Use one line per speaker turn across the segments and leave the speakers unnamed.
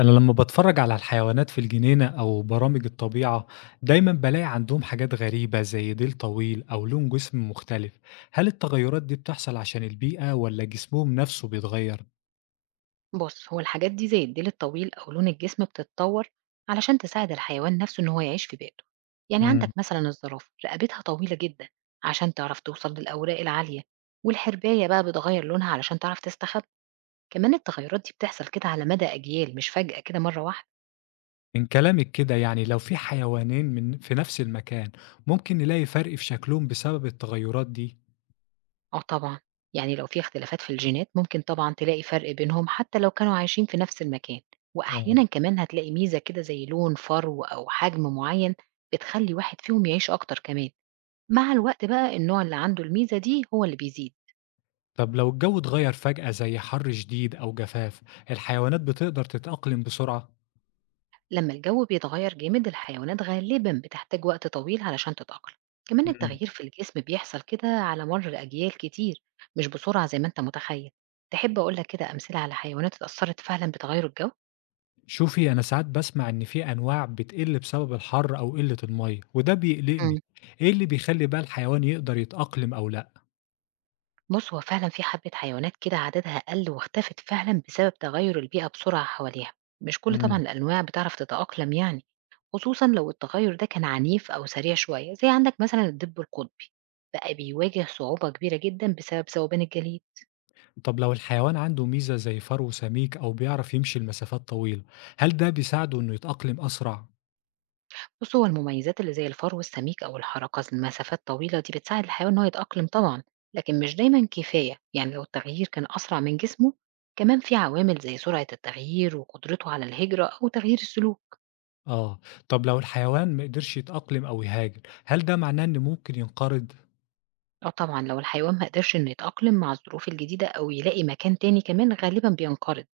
أنا لما باتفرج على الحيوانات في الجنينة أو برامج الطبيعة دايما بلاقي عندهم حاجات غريبة زي ديل طويل أو لون جسم مختلف، هل التغيرات دي بتحصل عشان البيئة ولا جسمهم نفسه بيتغير؟
بص هو الحاجات دي زي الديل الطويل أو لون الجسم بتتطور علشان تساعد الحيوان نفسه إن هو يعيش في بيئته. يعني عندك
مم.
مثلا الزرافة رقبتها طويلة جدا عشان تعرف توصل للأوراق العالية. والحرباية بقى بتغير لونها علشان تعرف تستخبى. كمان التغيرات دي بتحصل كده على مدى أجيال مش فجأة كده مرة واحدة.
من كلامك كده يعني لو في حيوانين من في نفس المكان ممكن نلاقي فرق في شكلهم بسبب التغيرات دي،
أو طبعا يعني لو في اختلافات في الجينات ممكن طبعا تلاقي فرق بينهم حتى لو كانوا عايشين في نفس المكان،
اه.
وأحيانا كمان هتلاقي ميزة كده زي لون فرو أو حجم معين بتخلي واحد فيهم يعيش أكتر كمان. مع الوقت بقى النوع اللي عنده الميزة دي هو اللي بيزيد.
طب لو الجو اتغير فجأة زي حر شديد أو جفاف، الحيوانات بتقدر تتأقلم بسرعة؟
لما الجو بيتغير جامد الحيوانات غالبا بتحتاج وقت طويل علشان تتأقلم. كمان
مم.
التغيير في الجسم بيحصل كده على مر أجيال كتير، مش بسرعة زي ما انت متخيل. تحب أقولك كده أمثلة على حيوانات اتأثرت فعلا بتغير الجو؟
شوفي أنا ساعات بسمع إن في أنواع بتقل بسبب الحر أو قلة المية وده
مم.
بيقلقني، إيه اللي بيخلي بقى الحيوان يقدر يتأقلم أو لأ؟
بُص، هو فعلًا في حبّة حيوانات كده عددها قَل واختفت فعلًا بسبب تغيُّر البيئة بسرعة حواليها، مش كل طبعًا
مم.
الأنواع بتعرف تتأقلم يعني، خصوصًا لو التغيُّر ده كان عنيف أو سريع شوية، زي عندك مثلًا الدِب القطبي، بقى بيواجه صعوبة كبيرة جدًا بسبب ذوبان الجليد.
طب لو الحيوان عنده ميزة زي فرو سميك أو بيعرف يمشي لمسافات طويلة، هل ده بيساعده إنه يتأقلم أسرع؟
بُص، هو المميزات اللي زي الفرو السميك أو الحركة لمسافات طويلة دي بتساعد الحيوان إن هو يتأقلم طبعًا، لكن مش دايمًا كفاية، يعني لو التغيير كان أسرع من جسمه، كمان في عوامل زي سرعة التغيير وقدرته على الهجرة أو تغيير السلوك.
آه، طب لو الحيوان مقدرش يتأقلم أو يهاجر، هل ده معناه إنه ممكن ينقرض؟
آه طبعًا، لو الحيوان ما قدرش إنه يتأقلم مع الظروف الجديدة أو يلاقي مكان تاني كمان، غالبًا بينقرض،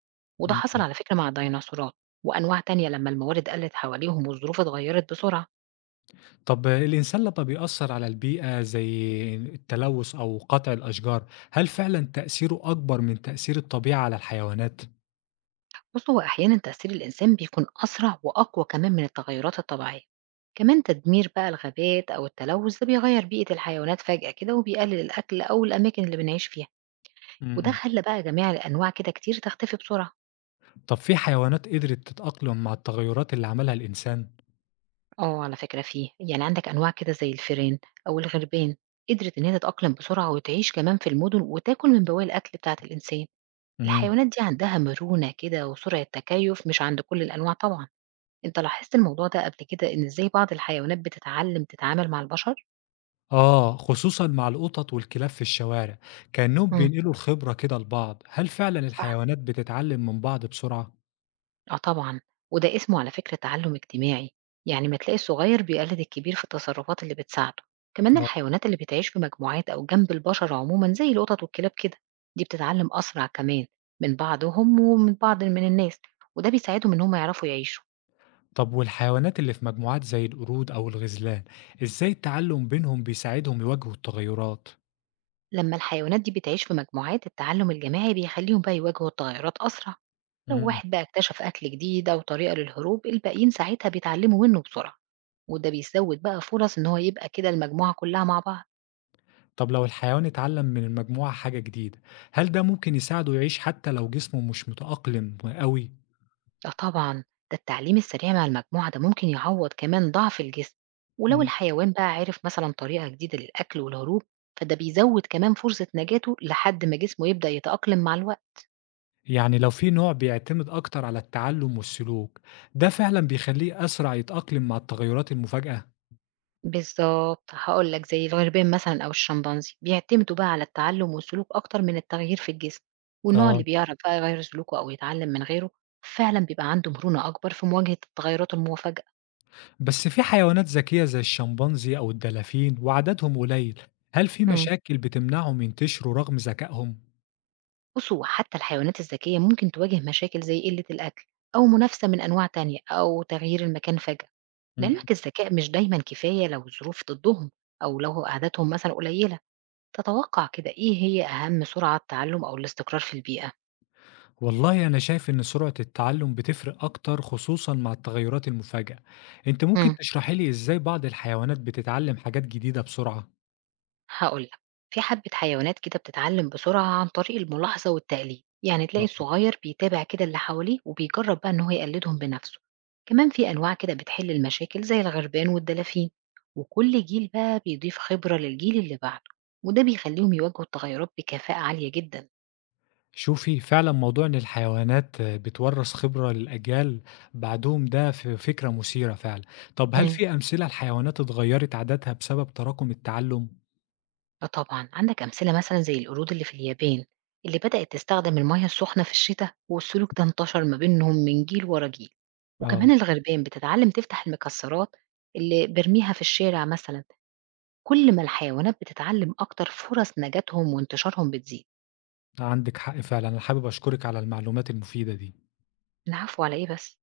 وده
مم.
حصل على فكرة مع الديناصورات وأنواع تانية لمّا الموارد قلت حواليهم والظروف اتغيرت بسرعة.
طب الإنسان لما بيأثر على البيئة زي التلوث أو قطع الأشجار، هل فعلا تأثيره أكبر من تأثير الطبيعة على الحيوانات؟
بُص، هو أحيانًا تأثير الإنسان بيكون أسرع وأقوى كمان من التغيرات الطبيعية. كمان تدمير بقى الغابات أو التلوث ده بيغير بيئة الحيوانات فجأة كده وبيقلل الأكل أو الأماكن اللي بنعيش فيها، وده
إمم.
خلى بقى جميع الأنواع كده كتير تختفي بسرعة.
طب في حيوانات قدرت تتأقلم مع التغيرات اللي عملها الإنسان؟
آه، على فكرة فيه، يعني عندك أنواع كده زي الفيران أو الغربان قدرت إن هي تتأقلم بسرعة وتعيش كمان في المدن وتاكل من بواقي الأكل بتاعة الإنسان،
إمم.
الحيوانات دي عندها مرونة كده وسرعة تكيف مش عند كل الأنواع طبعًا، أنت لاحظت الموضوع ده قبل كده إن إزاي بعض الحيوانات بتتعلم تتعامل مع البشر؟
آه، خصوصًا مع القطط والكلاب في الشوارع، كأنهم
امم
بينقلوا الخبرة كده لبعض، هل فعلًا
صح.
الحيوانات بتتعلم من بعض بسرعة؟
آه طبعًا، وده اسمه على فكرة تعلُّم اجتماعي، يعني ما تلاقي الصغير بيقلد الكبير في التصرفات اللي بتساعده، كمان
آه.
الحيوانات اللي بتعيش في مجموعات أو جنب البشر عمومًا زي القطط والكلاب كده، دي بتتعلم أسرع كمان من بعضهم ومن بعض من الناس، وده بيساعدهم إن هم يعرفوا يعيشوا،
طب والحيوانات اللي في مجموعات زي القرود أو الغزلان، إزاي التعلم بينهم بيساعدهم يواجهوا التغيرات؟
لمّا الحيوانات دي بتعيش في مجموعات التعلُّم الجماعي بيخلّيهم بقى يواجهوا التغيرات أسرع، لو
إمم.
واحد بقى اكتشف أكل جديد أو طريقة للهروب الباقيين ساعتها بيتعلموا منه بسرعة، وده بيزوّد بقى فرص إن هو يبقى كده المجموعة كلّها مع بعض.
طب لو الحيوان اتعلم من المجموعة حاجة جديدة، هل ده ممكن يساعده يعيش حتى لو جسمه مش متأقلم أوي؟
لا طبعًا، ده التعليم السريع مع المجموعة ده ممكن يعوّض كمان ضعف الجسم، ولو
إمم.
الحيوان بقى عرف مثلًا طريقة جديدة للأكل والهروب، فده بيزوّد كمان فرصة نجاته لحد ما جسمه يبدأ يتأقلم مع الوقت.
يعني لو في نوع بيعتمد أكتر على التعلم والسلوك، ده فعلًا بيخلّيه أسرع يتأقلم مع التغيرات المفاجئة.
بالضبط، هاقول لك زي الغربان مثلًا أو الشمبانزي، بيعتمدوا بقى على التعلم والسلوك أكتر من التغيير في الجسم، والنوع اللي
آه.
بيعرف بقى يغيّر سلوكه أو يتعلم من غيره، فعلًا بيبقى عنده مرونة أكبر في مواجهة التغيرات المفاجئة.
بس في حيوانات ذكية زي الشمبانزي أو الدلافين وعددهم قليل، هل في
إمم.
مشاكل بتمنعهم ينتشروا رغم ذكائهم؟
بصوا حتى الحيوانات الذكية ممكن تواجه مشاكل زي قلة الأكل أو منافسة من أنواع تانية أو تغيير المكان فجأة.
امم.
لعلمك الذكاء مش دايما كفاية لو الظروف ضدهم أو لو عاداتهم مثلا قليلة. تتوقع كده إيه هي أهم سرعة تعلم أو الاستقرار في البيئة؟
والله أنا شايف إن سرعة التعلم بتفرق أكتر خصوصًا مع التغيرات المفاجئة. أنتِ ممكن
مم.
تشرحي لي إزاي بعض الحيوانات بتتعلم حاجات جديدة بسرعة؟
هاقول لك، في حبة حيوانات كده بتتعلم بسرعة عن طريق الملاحظة والتقليد، يعني تلاقي الصغير بيتابع كده اللي حواليه وبيجرب بقى إن هو يقلدهم بنفسه، كمان في أنواع كده بتحل المشاكل زي الغربان والدلافين، وكل جيل بقى بيضيف خبرة للجيل اللي بعده، وده بيخليهم يواجهوا التغيرات بكفاءة عالية جدا.
شوفي فعلا موضوع ان الحيوانات بتورث خبرة للأجيال بعدهم ده فكرة مثيرة فعلا. طب هل في أمثلة لحيوانات اتغيرت عاداتها بسبب تراكم التعلم؟
آه طبعًا، عندك أمثلة مثلًا زي القرود اللي في اليابان، اللي بدأت تستخدم المَيَّة السخنة في الشتا والسلوك ده انتشر ما بينهم من جيل ورا جيل، وكمان
اه.
الغربان بتتعلم تفتح المكسرات اللي بيرميها في الشارع مثلًا، كل ما الحيوانات بتتعلم أكتر فرص نجاتهم وانتشارهم بتزيد.
عندك حق فعلا، انا حابب اشكرك على المعلومات المفيدة دي.
العفو على إيه بس.